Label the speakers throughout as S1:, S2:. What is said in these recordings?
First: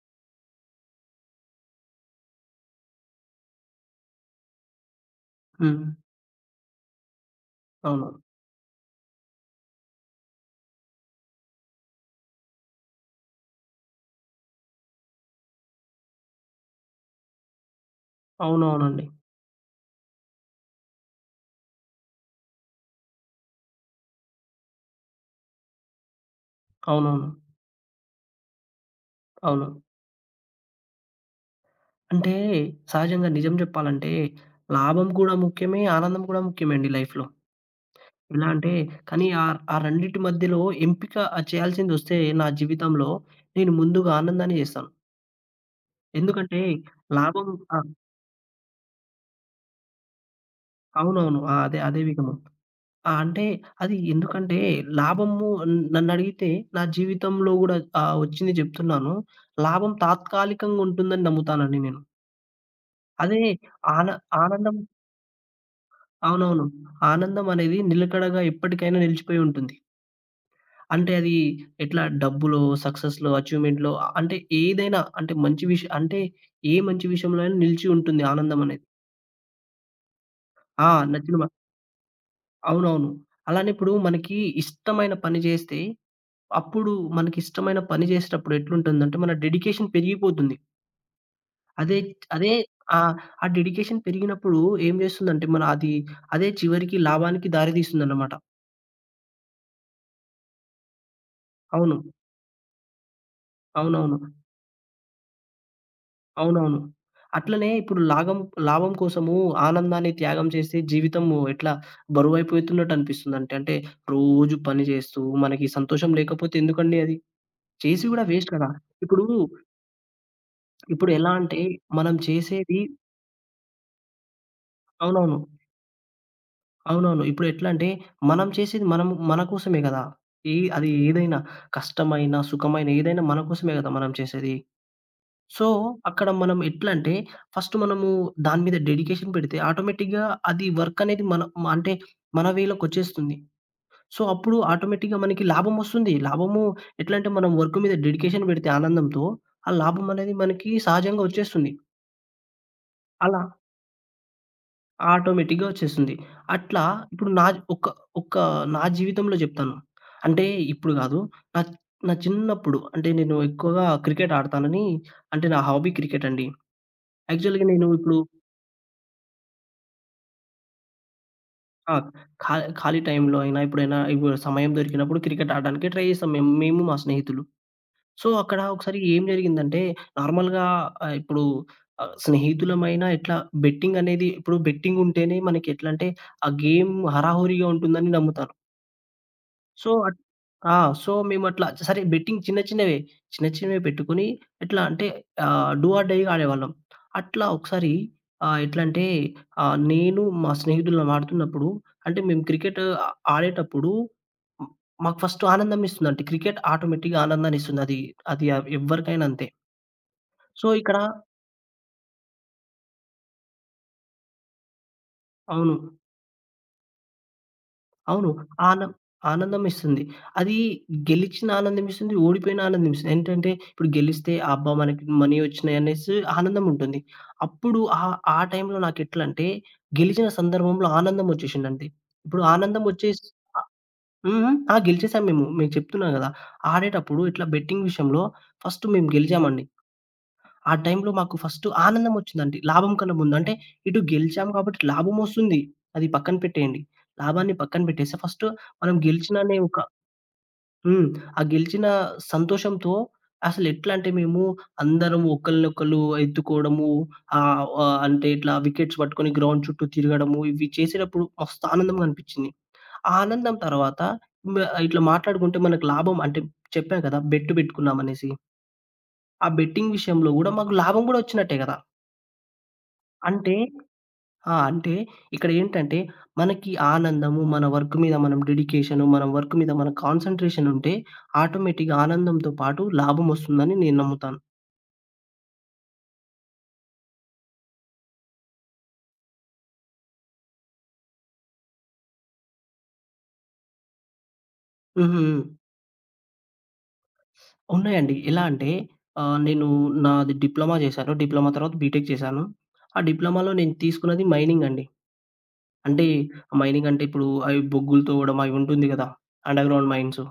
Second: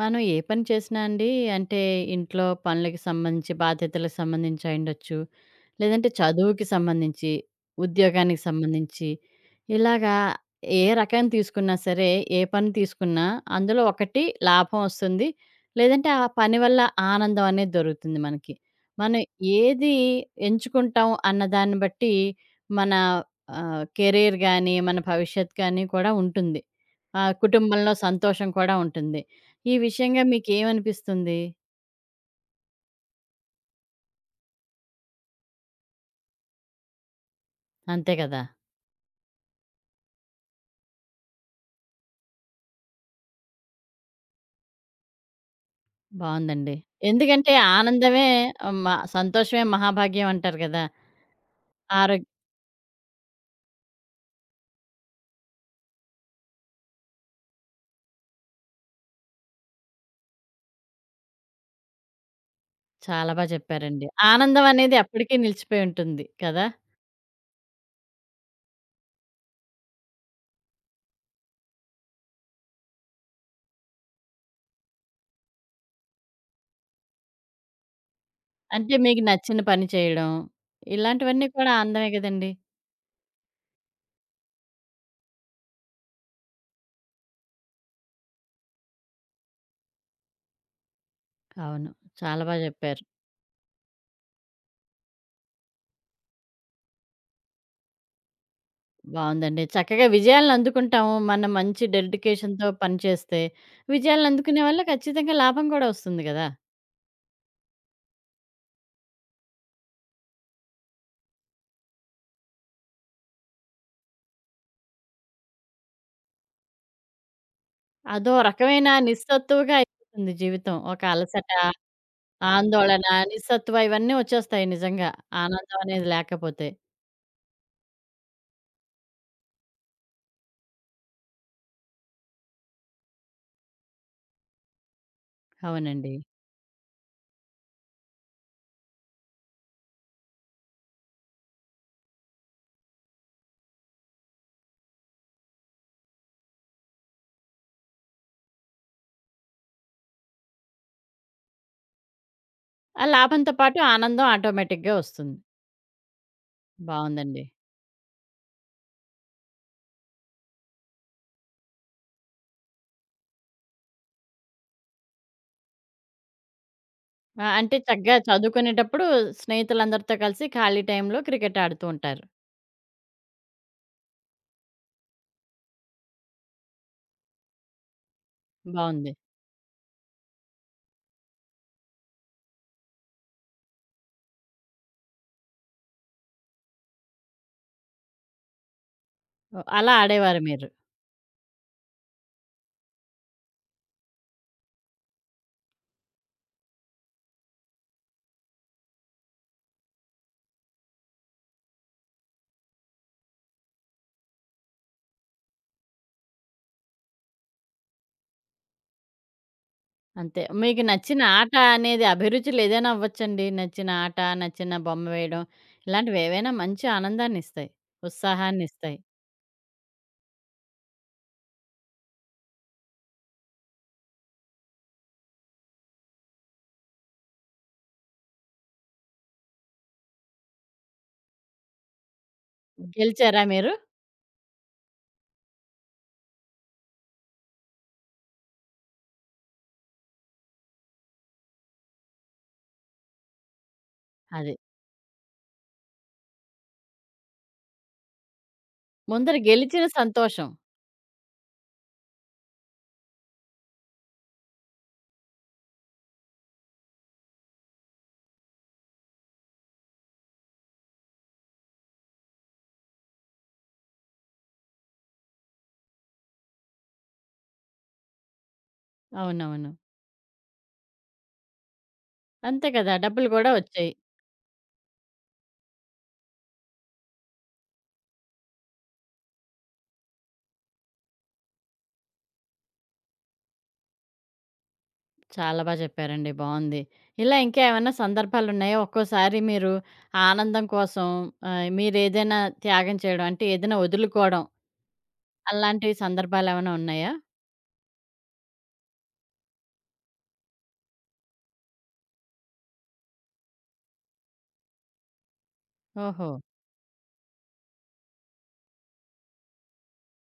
S1: మనం ఏ పని చేసినా అండి అంటే ఇంట్లో పనులకి సంబంధించి, బాధ్యతలకు సంబంధించి అయుండొచ్చు.
S2: హ్మ్.
S1: లేదంటే చదువుకి సంబంధించి,
S2: అవును.
S1: ఉద్యోగానికి సంబంధించి ఇలాగా ఏ రకం తీసుకున్నా సరే, ఏ పని తీసుకున్నా అందులో ఒకటి లాభం ఒస్తుంది. లేదంటే ఆ పని వల్ల ఆనందం అనేది దొరుకుతుంది మనకి.
S2: అవునవునండి.
S1: మనం ఏది ఎంచుకుంటాం అన్న దాన్ని బట్టి మన కెరీర్ గాని, మన భవిష్యత్ గాని కూడా ఉంటుంది.
S2: అవునవును.
S1: కుటుంబంలో సంతోషం కూడా ఉంటుంది.
S2: అవును.
S1: ఈ విషయంగా మీకేమనిపిస్తుంది?
S2: అంటే సహజంగా నిజం జెప్పాలంటే లాభం కూడా ముఖ్యమే, ఆనందం కూడా ముఖ్యమే అండి లైఫ్‌లో.
S1: అంతే కదా!
S2: ఎలా అంటే కానీ ఆ ఆ రెండిటి మధ్యలో ఎంపిక చేయాల్సిందొస్తే నా జీవితంలో నేను ముందుగా ఆనందాన్ని జేస్తాను. ఎందుకంటే
S1: బావుందండి.
S2: లాభం
S1: ఎందుకంటే
S2: ఆ!
S1: ఆనందమే ఆహ్, మ సంతోషమే మహాభాగ్యం అంటారు కదా!
S2: అవునవును. ఆ! అదే అదే
S1: ఆరో
S2: విధము. ఆ! అంటే అది ఎందుకంటే లాభము నన్నడిగితే నా జీవితంలో గూడా ఒచ్చింది జెప్తున్నాను. లాభం తాత్కాలికంగుంటుందని నమ్ముతానండి నేను.
S1: చాలా
S2: అదే
S1: బా చెప్పారండి.
S2: ఆన
S1: ఆనందం
S2: ఆనందం
S1: అనేది ఎప్పటికీ నిలిచిపోయి ఉంటుంది కదా!
S2: అవునవును. ఆనందం అనేది నిలకడగా ఎప్పటికైనా నిలిచిపోయి ఉంటుంది. అంటే అది ఎట్లా డబ్బులో, సక్సెస్‌లో, అచీవ్‌మెంట్‌లో అంటే ఏదైనా అంటే మంచి విషయం అంటే ఏ మంచి విషయంలో అయినా నిలిచి ఉంటుంది ఆనందం అనేది.
S1: అంటే మీకు నచ్చిన పని చేయడం,
S2: ఆ! నచ్చిన
S1: ఇలాంటివన్నీ
S2: మా
S1: కూడా ఆనందమే కదండీ!
S2: అవునవును. అలానే ఇప్పుడు మనకి ఇష్టమైన పని చేస్తే అప్పుడు మనకిష్టమైన పని చేసేటప్పుడు ఎట్లుంటుందంటే మన డెడికేషన్ పెరిగిపోతుంది.
S1: అవును.
S2: అదే
S1: చాలా
S2: అదే
S1: బా
S2: ఆ!
S1: చెప్పారు.
S2: ఆ డెడికేషన్ పెరిగినప్పుడు ఏం చేస్తుందంటే మన అది అదే చివరికి లాభానికి దారి తీస్తుందన్నమాట.
S1: బావుందండి. చక్కగా విజయాలను అందుకుంటాము. మనం మంచి
S2: అవును.
S1: డెడికేషన్‌తో పని చేస్తే,
S2: అవునవును.
S1: విజయాలను అందుకునే వల్ల ఖచ్చితంగా లాభం కూడా వస్తుంది కదా!
S2: అవునవును. అట్లనే ఇప్పుడు లాభం కోసము ఆనందాన్ని త్యాగం చేస్తే జీవితము ఎట్లా బరువైపోతున్నట్టు అనిపిస్తుందంటే, అంటే రోజు పని చేస్తూ మనకి సంతోషం లేకపోతే ఎందుకండి అది? చేసి గూడా
S1: అదో
S2: వేస్ట్ కదా!
S1: రకమైన
S2: ఇప్పుడు,
S1: నిస్సత్తువగా అయిపోతుంది జీవితం. ఒక
S2: ఇప్పుడు ఎలా
S1: అలసట
S2: అంటే మనం చేసేది
S1: ఆందోళన, నిస్సత్తువ ఇవన్నీ వచ్చేస్తాయి నిజంగా.
S2: అవునవును.
S1: ఆనందం అనేది లేకపోతే.
S2: అవునవును. ఇప్పుడు ఎట్లా అంటే మనం చేసేది మనం మన కోసమే గదా! ఏ అది ఏదైనా కష్టమైన, సుఖమైన ఏదైనా మన కోసమే గదా! మనం చేసేది. సో,
S1: అవునండి.
S2: అక్కడ మనం ఎట్లంటే, ఫస్ట్ మనము దాని మీద డెడికేషన్ పెడితే ఆటోమేటిక్‌గా అది వర్క్ అనేది మన మ అంటే మన వేలోకొచ్చేస్తుంది. సో, అప్పుడు ఆటోమేటిక్‌గా మనకి లాభమొస్తుంది. లాభము ఎట్లంటే, మనం వర్క్ మీద డెడికేషన్ పెడితే ఆనందంతో, ఆ లాభం అనేది మనకి సహజంగా వచ్చేస్తుంది.
S1: ఆ
S2: అలా
S1: లాభంతో పాటు ఆనందం ఆటోమేటిక్‌గా వస్తుంది.
S2: ఆటోమేటిక్‌గా వచ్చేస్తుంది. అట్లా ఇప్పుడు
S1: బావుందండి.
S2: నా ఒక ఒక నా జీవితంలో జెప్తాను. అంటే ఇప్పుడు గాదు. నా నా చిన్నప్పుడు అంటే నేను ఎక్కువగా క్రికెట్ ఆడతానని అంటే నా హాబీ క్రికెట్ అండి.
S1: ఆ!
S2: యాక్చువల్‌గా
S1: అంటే
S2: నేను
S1: చక్కగా
S2: ఇప్పుడు
S1: చదువుకునేటప్పుడు స్నేహితులందరితో కలిసి ఖాళీ టైంలో క్రికెట్ ఆడుతూ
S2: ఆ!
S1: ఉంటారు.
S2: ఖా ఖాళీ టైంలో అయినా, ఎప్పుడైనా ఇప్పుడు సమయం దొరికినప్పుడు క్రికెట్ ఆడడానికి ట్రై చేసాం మేము మా స్నేహితులు. సో, అక్కడ ఒకసారి
S1: బావుంది.
S2: ఏం జరిగిందంటే, నార్మల్‌గా ఇప్పుడు స్నేహితులమైనా ఎట్లా బెట్టింగ్ అనేది ఇప్పుడు బెట్టింగ్ ఉంటేనే మనకి ఎట్లంటే, ఆ గేమ్ హరాహోరీగా ఉంటుందని నమ్ముతారు.
S1: ఓహ్!
S2: సో
S1: అలా ఆడేవారు మీరు.
S2: ఆ! సో, మేమట్లా సరే బెట్టింగ్ చిన్న చిన్నవే. చిన్న చిన్నవి పెట్టుకొని ఎట్లా అంటే డూ ఆర్ డైగా ఆడేవాళ్ళం. అట్లా ఒకసారి ఎట్లంటే నేను మా స్నేహితులం ఆడుతున్నప్పుడు అంటే మేము క్రికెట్ ఆడేటప్పుడు హ్మ్, మాకు ఫస్ట్ ఆనందం ఇస్తుందంటే క్రికెట్ ఆటోమేటిక్‌గా ఆనందాన్నిస్తుంది. అది అది ఎవ్వరికైనా అంతే.
S1: అంతే.
S2: సో,
S1: మీకు
S2: ఇక్కడ
S1: నచ్చిన ఆట అనేది అభిరుచులేదైనా అవ్వచ్చండి. నచ్చిన ఆట, నచ్చిన బొమ్మ వేయడం
S2: అవును.
S1: ఇలాంటివేవైనా మంచి ఆనందాన్నిస్తాయి.
S2: అవును. ఆన
S1: ఉత్సాహాన్నిస్తాయి.
S2: ఆనందం ఇస్తుంది. అది గెలిచిన ఆనందం ఇస్తుంది. ఓడిపోయిన ఆనందం ఇస్తుంది. ఏంటంటే ఇప్పుడు గెలిస్తే అబ్బా! మనకి మనీ వచ్చినాయి అనేసి ఆనందం ఉంటుంది. అప్పుడు ఆ టైంలో నాకెట్లంటే గెలిచిన సందర్భంలో ఆనందం వచ్చేసిందండి. ఇప్పుడు ఆనందం వచ్చేసి
S1: గెలిచారా
S2: ఆహ్.
S1: మీరు?
S2: హ్మ్. హ్మ్. ఆ! గెలిచేసాం మేము. మీకు చెప్తున్నా గదా! ఆడేటప్పుడు ఇట్లా బెట్టింగ్ విషయంలో ఫస్ట్ మేము గెలిచామండి. ఆ టైంలో మాకు ఫస్ట్ ఆనందమొచ్చిందండి. లాభం కన్నా ముందు. అంటే ఇటు గెలిచాము
S1: అది.
S2: కాబట్టి లాభమొస్తుంది. అది పక్కన పెట్టేయండి. లాభాన్ని పక్కన పెట్టేసి ఫస్ట్ మనం
S1: ముందర
S2: గెలిచిన అనే ఒక
S1: గెలిచిన సంతోషం.
S2: హ్మ్. ఆ గెలిచిన సంతోషంతో అసలెట్లా అంటే మేము అందరం ఒకళ్ళనొకళ్ళు ఎత్తుకోవడము ఆహ్, ఆహ్, అంటే ఇట్లా వికెట్స్ పట్టుకొని గ్రౌండ్ చుట్టూ తిరగడము ఇవి చేసేటప్పుడు మస్తు ఆనందంగా అనిపించింది. ఆ ఆనందం తర్వాత మ ఇట్లా మాట్లాడుకుంటే మనకు లాభం అంటే చెప్పా కదా! బెట్ పెట్టుకున్నామనేసి. ఆ
S1: అవునవును.
S2: బెట్టింగ్ విషయంలో గూడా మాకు లాభం గూడా వచ్చినట్టే కదా!
S1: అంతే కదా! డబ్బులు గూడా
S2: అంటే
S1: వచ్చాయి.
S2: ఆ! అంటే ఇక్కడేంటంటే, మనకి ఆనందము, మన వర్క్ మీద మనం డెడికేషను, మన వర్క్ మీద మన కాన్సంట్రేషనుంటే, ఆటోమేటిక్‌గా ఆనందంతో పాటు లాభమొస్తుందని నేను నమ్ముతాను.
S1: చాలా బా చెప్పారండి. బావుంది. ఇలా ఇంకా ఏమన్నా సందర్భాలున్నాయా? ఒక్కోసారి మీరు ఆ ఆనందం కోసం మీరేదైనా త్యాగం చేయడం అంటే ఏదైనా వదులుకోవడం
S2: హుహు.
S1: అలాంటి సందర్భాలేమైనా ఉన్నాయా?
S2: ఉన్నాయండి. ఎలా అంటే, ఆహ్, నేను నాది డిప్లొమా చేశాను. డిప్లొమా తర్వాత బీటెక్ చేశాను. ఆ డిప్లొమాలో నేను తీసుకున్నది మైనింగ్ అండి. అంటే,
S1: ఓహో!
S2: మైనింగ్ అంటే ఇప్పుడు అవి బొగ్గులు తోవడం అవి ఉంటుంది గదా! Underground mines.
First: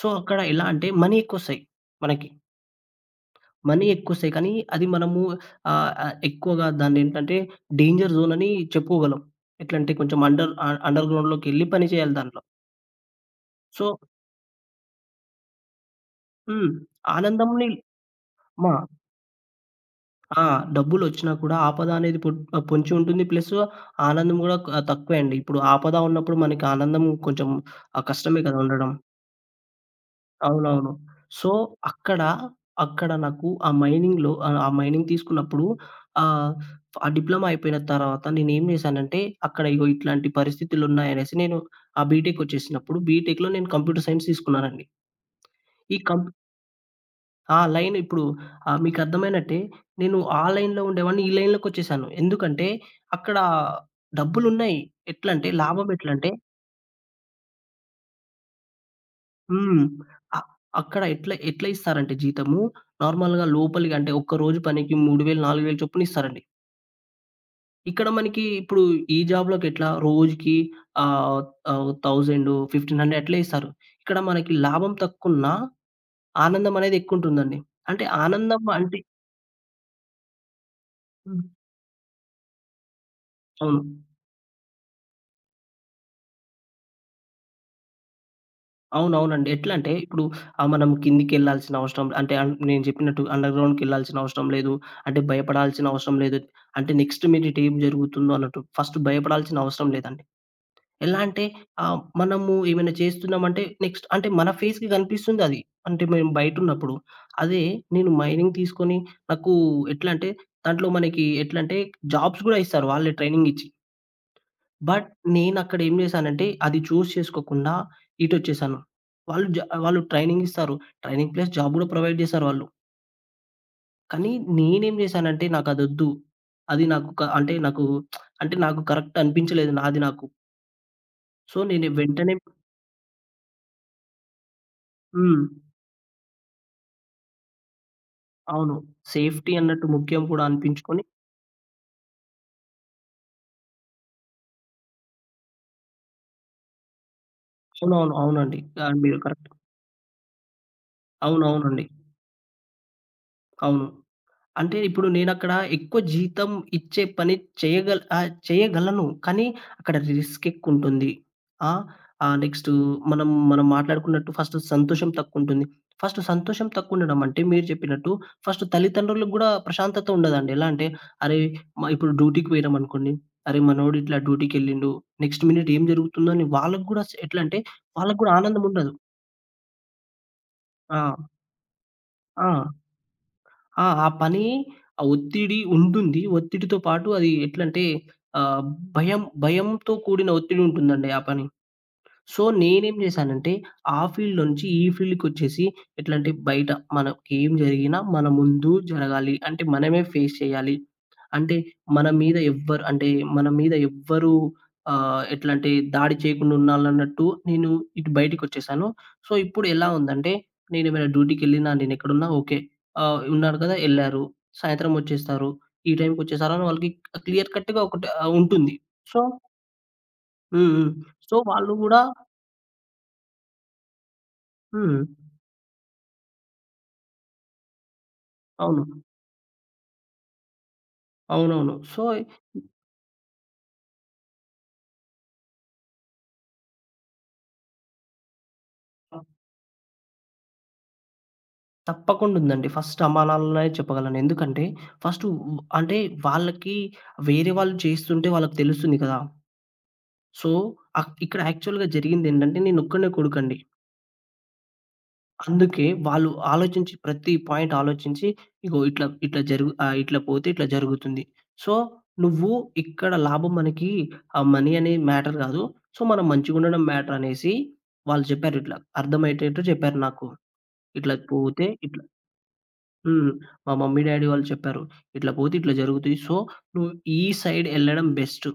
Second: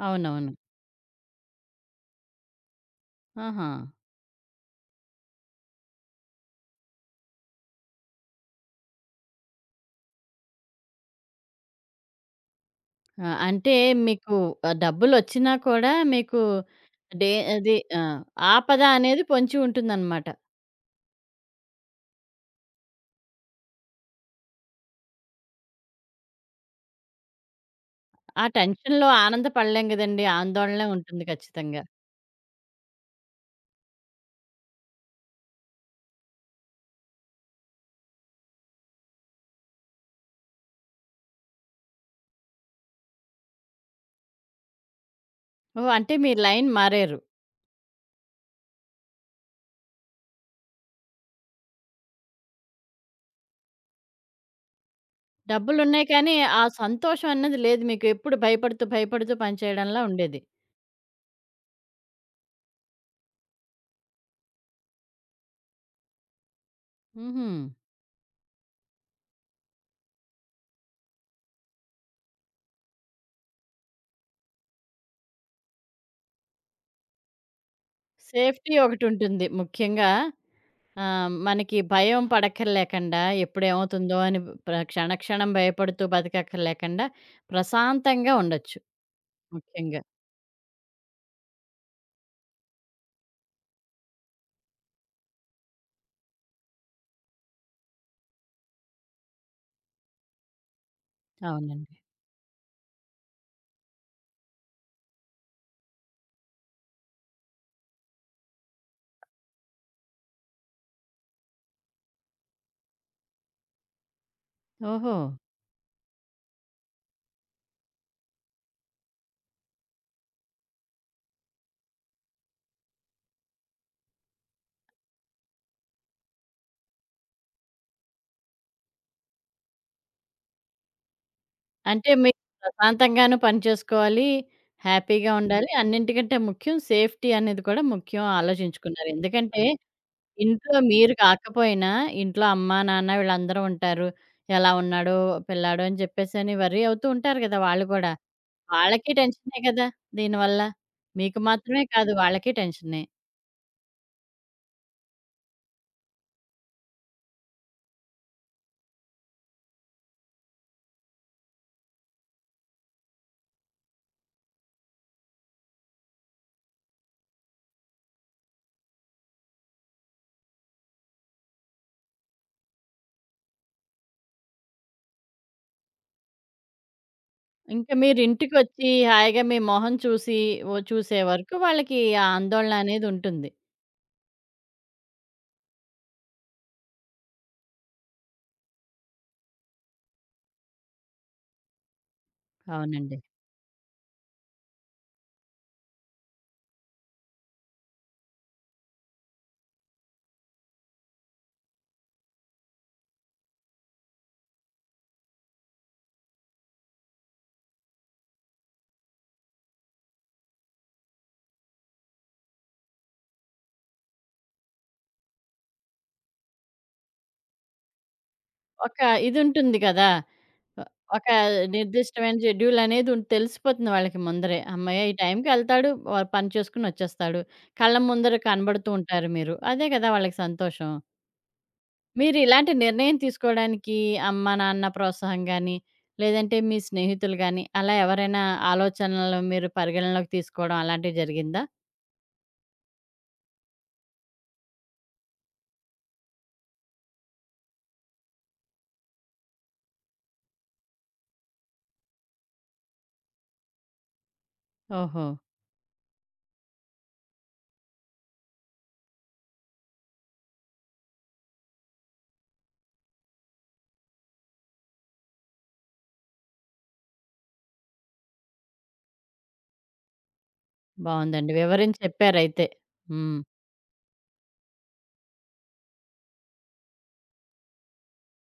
S2: సో, అక్కడ
S1: అవునవును.
S2: ఎలా అంటే మనీ ఎక్కువొస్తాయి మనకి.
S1: ఆహా!
S2: మనీ ఎక్కువొస్తాయి. కానీ అది మనము ఆహ్, ఆహ్, ఎక్కువగా దాన్నేంటంటే డేంజర్ జోన్ అని చెప్పుకోగలం. ఎట్లంటే కొంచెం అండర్ అండర్ గ్రౌండ్‌లోకెళ్ళి పని చేయాలి దాంట్లో.
S1: ఆ! అంటే
S2: సో
S1: మీకు డబ్బులొచ్చినా కూడా మీకు
S2: హ్మ్.
S1: డే
S2: ఆనందంని
S1: అది ఆ!
S2: మా
S1: ఆపద అనేది పొంచి ఉంటుందనమాట.
S2: ఆ! డబ్బులొచ్చినా కూడా ఆపద అనేది పొంచి ఉంటుంది. ప్లస్ ఆనందం గూడా తక్కువే అండి. ఇప్పుడు ఆపద ఉన్నప్పుడు మనకి ఆనందం కొంచెం
S1: ఆ
S2: కష్టమే కదా! ఉండడం.
S1: టెన్షన్‌లో ఆనందపడలేం గదండీ! ఆందోళనే
S2: అవునవును.
S1: ఉంటుంది
S2: సో,
S1: ఖచ్చితంగా.
S2: అక్కడ, అక్కడ నాకు ఆ మైనింగ్ తీసుకున్నప్పుడు ఆహ్, ఆ డిప్లొమా అయిపోయిన తర్వాత నేనేం చేశానంటే, అక్కడ ఇగో ఇట్లాంటి పరిస్థితులున్నాయనేసి నేను ఆ బీటెక్ ఒచ్చేసినప్పుడు బీటెక్‌లో నేను కంప్యూటర్ సైన్స్ తీసుకున్నానండి.
S1: ఓహ్!
S2: ఈ
S1: అంటే
S2: కం
S1: మీ లైన్ మారారు.
S2: ఆ లైన్ ఇప్పుడు మీకర్థమైనట్టే నేను ఆ లైన్‌లో ఉండేవాడిని ఈ లైన్‌లోకొచ్చేసాను. ఎందుకంటే, అక్కడ డబ్బులున్నాయి. ఎట్లంటే లాభం
S1: డబ్బులున్నాయి
S2: ఎట్లంటే
S1: కానీ, ఆ సంతోషం అన్నది లేదు మీకు. ఎప్పుడు భయపడుతూ, భయపడుతూ
S2: హ్మ్.
S1: పనిచేయడంలా
S2: అ
S1: ఉండేది.
S2: అక్కడ ఎట్లా ఎట్లా ఇస్తారంటే జీతము, నార్మల్‌గా లోపలికి అంటే ఒక్క రోజు పనికి 3000, 4000 చొప్పున ఇస్తారండి.
S1: హుహు.
S2: ఇక్కడ మనకి ఇప్పుడు ఈ జాబ్‌లోకి ఎట్లా రోజుకి ఆహ్, ఆహ్, 1000, 1500 అట్లే ఇస్తారు. ఇక్కడ మనకి లాభం తక్కువున్నా ఆనందం అనేది ఎక్కువుంటుందండి. అంటే ఆనందం
S1: సేఫ్టీ
S2: అంటే
S1: ఒకటుంటుంది ముఖ్యంగా.
S2: హ్మ్.
S1: మనకి భయం పడక్కర్లేకుండా,
S2: అవును.
S1: ఎప్పుడేమవుతుందో అని ప్ర క్షణక్షణం భయపడుతూ బతకక్కర్లేకుండా, ప్రశాంతంగా ఉండొచ్చు
S2: అవునవునండి. ఎట్లా అంటే
S1: ముఖ్యంగా.
S2: ఇప్పుడు మనం కిందికెళ్ళాల్సిన అవసరం అంటే నేను చెప్పినట్టు అండర్‌గ్రౌండ్‌కెళ్ళాల్సిన అవసరం లేదు. అంటే భయపడాల్సిన అవసరం లేదు. అంటే నెక్స్ట్ మినిట్ ఏం జరుగుతుందో అన్నట్టు ఫస్ట్ భయపడాల్సిన అవసరం లేదండి. ఎలా అంటే
S1: అవునండి.
S2: మనము ఏమైనా చేస్తున్నామంటే నెక్స్ట్ అంటే మన ఫేస్‌కి కనిపిస్తుందది. అంటే మేము బయటున్నప్పుడు. అదే నేను మైనింగ్ తీసుకొని నాకు ఎట్లా అంటే దాంట్లో మనకి ఎట్లంటే జాబ్స్ గూడా ఇస్తారు వాళ్ళే ట్రైనింగ్ ఇచ్చి. బట్
S1: ఓహో!
S2: నేనక్కడ ఏం చేశానంటే, అది చూజ్ చేసుకోకుండా ఇటొచ్చేసాను. వాళ్ళు జ వాళ్ళు ట్రైనింగ్ ఇస్తారు. ట్రైనింగ్ ప్లస్ జాబ్ గూడా ప్రొవైడ్ చేశారు వాళ్ళు. కానీ నేనేం చేశానంటే నాకదొద్దు. అది వద్దు, అది నాకు క అంటే నాకు అంటే నాకు కరెక్ట్ అనిపించలేదు నాది నాకు. సో, నేను
S1: అంటే,
S2: వెంటనే
S1: మీరు ప్రశాంతంగాను పని చేసుకోవాలి, హ్యాపీగా
S2: హ్మ్.
S1: ఉండాలి. అన్నింటికంటే ముఖ్యం సేఫ్టీ అనేది కూడా ముఖ్యం
S2: అవును.
S1: ఆలోచించుకున్నారు.
S2: సేఫ్టీ
S1: ఎందుకంటే
S2: అన్నట్టు ముఖ్యం కూడా
S1: ఇంట్లో
S2: అనిపించుకొని
S1: మీరు కాకపోయినా, ఇంట్లో అమ్మా, నాన్న వీళ్ళందరూ ఉంటారు. ఎలా ఉన్నాడు పిల్లాడు అని చెప్పేసని వర్రీ అవుతూ ఉంటారు కదా! వాళ్ళు కూడా.
S2: అవునవును. అవునండి.
S1: వాళ్ళకి
S2: మీరు కరెక్ట్.
S1: టెన్షనే కదా! దీనివల్ల. మీకు మాత్రమే
S2: అవునవునండి.
S1: కాదు వాళ్ళకి టెన్షనే.
S2: అవును. అంటే ఇప్పుడు నేనక్కడ ఎక్కువ జీతం ఇచ్చే పని చేయగలను. కానీ అక్కడ రిస్క్ ఎక్కువుంటుంది. ఆ! నెక్స్టు మనం మనం మాట్లాడుకున్నట్టు ఫస్ట్ సంతోషం తక్కువుంటుంది. ఫస్ట్ సంతోషం తక్కువుండడం అంటే మీరు చెప్పినట్టు ఫస్ట్ తల్లిదండ్రులకు గూడా ప్రశాంతత ఉండదండి. ఎలా అంటే అరే! ఇప్పుడు డ్యూటీకి పోయినామనుకోండి. అరే! మనోడు ఇట్లా డ్యూటీకెళ్ళిండు. నెక్స్ట్ మినిట్ ఏం జరుగుతుందో అని వాళ్ళకి గూడా ఎట్లంటే
S1: ఇంకా మీరు
S2: వాళ్ళకి గూడా ఆనందం
S1: ఇంటికొచ్చి
S2: ఉండదు.
S1: హాయిగా మీ మొహం చూసి, ఓ
S2: ఆ!
S1: చూసే వరకు వాళ్ళకి ఆ
S2: ఆ!
S1: ఆందోళన అనేది ఉంటుంది.
S2: ఆ! ఆ పని, ఆ ఒత్తిడి ఉంటుంది. ఒత్తిడితో పాటు అది ఎట్లంటే ఆహ్, భయం భయంతో కూడిన ఒత్తిడి ఉంటుందండి ఆ పని. సో, నేనేం
S1: అవునండి.
S2: జేశానంటే, ఆ ఫీల్డ్ నుంచి ఈ ఫీల్డ్‌కొచ్చేసి ఎట్లంటే, బయట మనకేం జరిగినా మన ముందు జరగాలి. అంటే, మనమే ఫేస్ చేయాలి. అంటే, మన మీద ఎవ్వరు అంటే, మన మీద ఎవ్వరు ఎట్లంటే దాడి చేయకుండా ఉండాలన్నట్టు నేను ఇటు బయటికొచ్చేసాను. సో, ఇప్పుడు ఎలా ఉందంటే, నేనేమైనా డ్యూటీకెళ్ళినా, నేనెక్కడున్నా ఓకే. ఆహ్, ఉన్నారు కదా! ఎళ్లారు. సాయంత్రం వచ్చేస్తారు. ఈ టైంకొచ్చేసారని వాళ్ళకి క్లియర్ కట్‌గా ఉంటుంది.
S1: ఒక
S2: సో
S1: ఇదుంటుంది కదా!
S2: హ్మ్.
S1: ఒ
S2: హ్మ్.
S1: ఒక
S2: సో, వాళ్ళు గూడా
S1: నిర్దిష్టమైన షెడ్యూలనేది ఉన్ తెలిసిపోతుంది వాళ్ళకి ముందరే. హమ్మయ్య!
S2: హ్మ్.
S1: ఈ టైంకెళ్తాడు, వ పని చేసుకొనొచ్చేస్తాడు. కళ్ళ ముందర
S2: అవును.
S1: కనబడుతూ ఉంటారు మీరు. అదే కదా వాళ్ళకి సంతోషం.
S2: అవునవును. సో,
S1: మీరిలాంటి నిర్ణయం తీసుకోవడానికి అమ్మ, నాన్న ప్రోత్సాహం గానీ, లేదంటే మీ స్నేహితులు గానీ, అలా ఎవరైనా ఆలోచనలు మీరు పరిగణనలోకి తీసుకోవడం అలాంటివి జరిగిందా?
S2: తప్పకుండా ఉందండి. ఫస్ట్ అమ్మా, నాన్నలనే చెప్పగలను. ఎందుకంటే, ఫస్టు వ్ అంటే వాళ్ళకి వేరే వాళ్ళు చేస్తుంటే వాళ్ళకి తెలుస్తుంది కదా! సో, ఇక్కడ యాక్చువల్‌గా జరిగిందేంటంటే, నేనొక్కడినే కొడుకండి.
S1: ఓహో!
S2: అందుకే వాళ్ళు ఆలోచించి ప్రతి పాయింట్ ఆలోచించి, ఇగో ఇట్లా, ఇట్లా పోతే ఇట్లా జరుగుతుంది. సో, నువ్వు ఇక్కడ లాభం మనకి ఆ మనీ అనే మ్యాటర్ కాదు. సో, మనం మంచిగుండడం మ్యాటర్ అనేసి వాళ్ళు చెప్పారిట్లా. అర్థమయ్యేటట్టు చెప్పారు నాకు. ఇట్లా
S1: బావుందండి.
S2: పోతే
S1: వివరించి
S2: ఇట్లా
S1: చెప్పారయితే.
S2: హ్మ్.
S1: హ్మ్.
S2: మా మమ్మీ, డ్యాడీ వాళ్ళు చెప్పారు. ఇట్లా పోతే ఇట్లా జరుగుతాయి. సో, నువ్వు ఈ సైడ్ ఎళ్ళడం బెస్ట్.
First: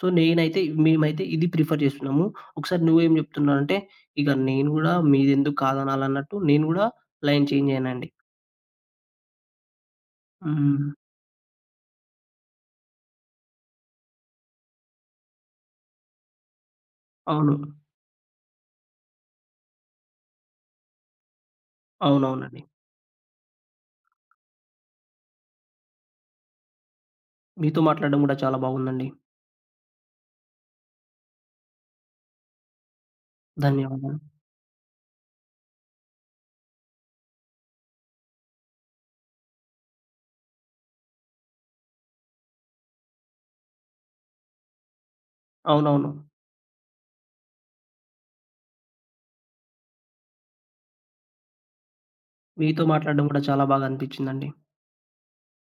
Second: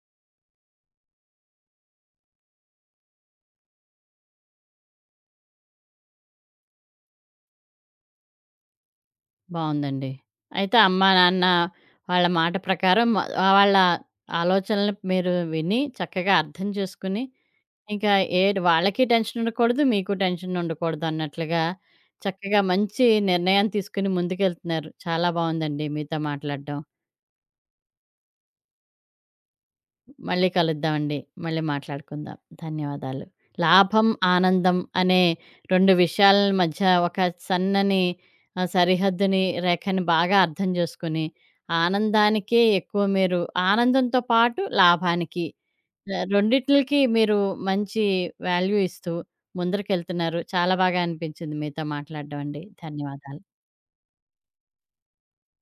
S2: సో, మేమైతే ఇది ప్రిఫర్ చేస్తున్నాము. ఒకసారి నువ్వేం చెప్తున్నావంటే, ఇక నేను గూడా మీరెందుకు కాదనాలన్నట్టు నేను గూడా లైన్ చేంజ్ అయ్యానండి.
S1: బావుందండి. అయితే
S2: హ్మ్.
S1: అమ్మా, నాన్న వాళ్ళ మాట ప్రకారం మ వాళ్ళ ఆలోచనలు మీరు విని, చక్కగా అర్థం చేసుకుని,
S2: అవును.
S1: ఇంకా ఏడ్ వాళ్ళకి టెన్షన్ ఉండకూడదు, మీకు టెన్షన్ ఉండకూడదు అన్నట్లుగా చక్కగా
S2: అవునవునండి.
S1: మంచి నిర్ణయాన్ని తీసుకుని ముందుకెళ్తున్నారు. చాలా బావుందండి మీతో మాట్లాడడం.
S2: మీతో మాట్లాడడం గూడా చాలా బాగుందండి.
S1: మళ్ళీ కలుద్దామండి. మళ్ళీ మాట్లాడుకుందాం. ధన్యవాదాలు. లాభం,
S2: ధన్యవాదాలు.
S1: ఆనందం అనే 2 విషయాల మధ్య ఒక సన్నని సరిహద్దుని రేఖని బాగా అర్థం చేసుకొని, ఆనందానికే ఎక్కువ మీరు ఆనందంతో పాటు లాభానికి
S2: అవునవును.
S1: రెండిట్లికి మీరు మంచి వాల్యూ ఇస్తూ ముందరికెళ్తున్నారు. చాలా బాగా అనిపించింది మీతో మాట్లాడడం అండి.
S2: మీతో మాట్లాడడం
S1: ధన్యవాదాలు.
S2: గూడా చాలా బాగా అనిపించిందండి.